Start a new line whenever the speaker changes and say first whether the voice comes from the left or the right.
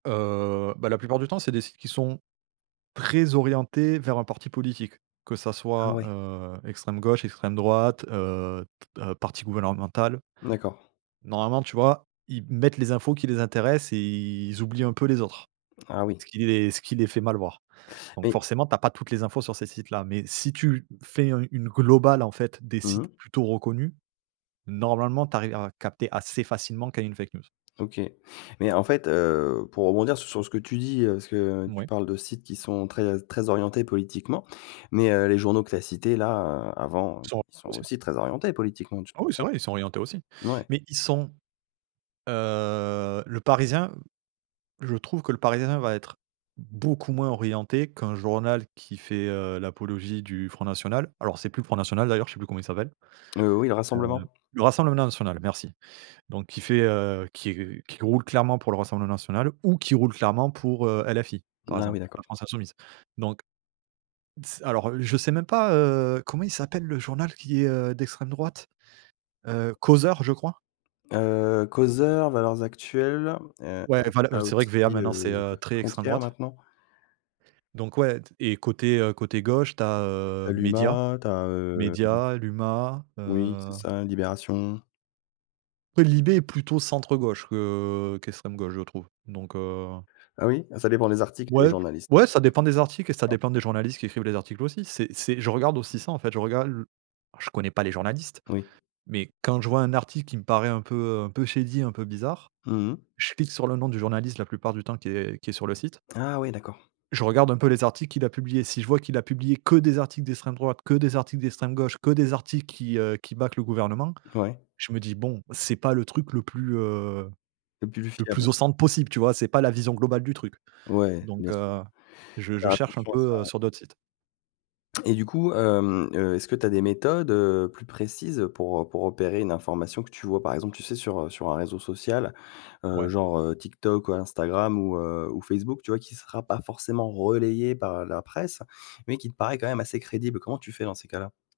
right: Heu, bah, la plupart du temps c'est des sites qui sont très orientés vers un parti politique, que ça soit,
left: Mouais.
right: heu, extrême gauche, extrême droite, heu, t heu, parti gouvernemental
left: D'accord.
right: normalement tu vois, ils m mettent les infos qui les intéressent et ils oublient un peu les autres.
left: Ah oui.
right: Ce qui les ce qui les fait mal voir. Donc
left: Mais
right: forcément tu as pas toutes les infos sur ces sites-là, mais si tu, fais un une globale, en fait, des
left: Mmh
right: sites
left: mh.
right: plutôt reconnus, normalement tu arrives à capter assez facilement quand il y a une fake news.
left: OK. Mais en fait, heu, pour rebondir s sur ce que tu dis, heu, parce que tu
right: Mouais.
left: parles de sites qui sont très très orientés politiquement, mais, heu, les journaux que tu as cités, là, heu, avant,
right: Ils sont
left: ils sont
right: orientés aussi.
left: aussi très orientés politiquement. Tu
right: Ah, oui c'est
left: penses pas?
right: vrai, ils sont orientés aussi.
left: Mouais.
right: Mais ils sont, heu, Le Parisien, je trouve que Le Parisien va être beaucoup moins orienté qu'un journal qui fait, heu, l'apologie du Front national. Alors c'est plus Front national d'ailleurs, je sais plus comment il s'appelle.
left: Heu, oui le
right: Heu,
left: Rassemblement.
right: le Rassemblement National merci. Donc qui fait, heu, qui r qui roule clairement pour le Rassemblement National ou qui roule clairement pour, heu, LFI, par
left: Ah,
right: exemple,
left: oui
right: La
left: d'accord.
right: France Insoumise. Donc d s alors, heu, je sais même pas, heu, comment il s'appelle le journal qui est, heu, d'extrême droite, heu, Causeur je crois?
left: Heu Causeur, Valeurs actuelles, heu,
right: Ouais.
left: tu
right: Enfin le, heu,
left: as
right: c'est vrai que VA
left: aussi,
right: maintenant c'est,
left: heu,
right: heu, très extrême
left: Frontières
right: droite.
left: maintenant.
right: Donc ouais t et côté, heu, côté gauche tu as,
left: Tu
right: heu,
left: as
right: Médias,
left: l'Humanité, tu as hem
right: Médias, l'Huma,
left: Oui, c'est
right: heu
left: ça, Libération.
right: Après Libé est plutôt centre gauche que qu'extrême gauche, je trouve donc, heu
left: Ah oui? Ah ça dépend les articles et les
right: Ouais.
left: journalistes.
right: Ouais ça dépend des articles et ça
left: [unintelligible]
right: dépend des journalistes qui écrivent les articles aussi. C'est c'est je regarde aussi ça en fait, je regarde l je connais pas les journalistes,
left: Oui.
right: mais quand je vois un article qui me paraît un peu un peu shady, un peu bizarre.
left: Mmh mh.
right: Je clique sur le nom du journaliste la plupart du temps qui est qui est sur le site
left: Ah! Ouais d'accord.
right: je regarde un peu les articles qu'il a publiés. Si je vois qu'il a publié que des articles d'extrême droite, que des articles d'extrême gauche, que des articles qui, heu, qui back le gouvernement,
left: Ouais.
right: je me dis: «Bon, c'est pas le truc le plus, heu,
left: Le plus
right: le
left: fiable.
right: plus au centre possible». Tu vois? C'est pas la vision globale du truc.
left: Ouais, bien
right: Donc,
left: sûr,
right: heu, je
left: faut
right: je
left: faire
right: cherche un
left: attention à ça
right: peu, heu,
left: ouais.
right: sur d'autres sites.
left: Et du coup, hem, heu, est-ce que tu as des méthodes, heu, plus précises pour, heu, pour repérer une information que tu vois? Par exemple, tu sais sur, heu, sur un réseau social, heu,
right: Ouais.
left: genre, heu, TikTok ou Instagram ou, heu, ou Facebook, tu vois? Qui sera pas forcément relayé par la presse, mais qui te paraît quand même assez crédible. Comment tu fais dans ces cas-là?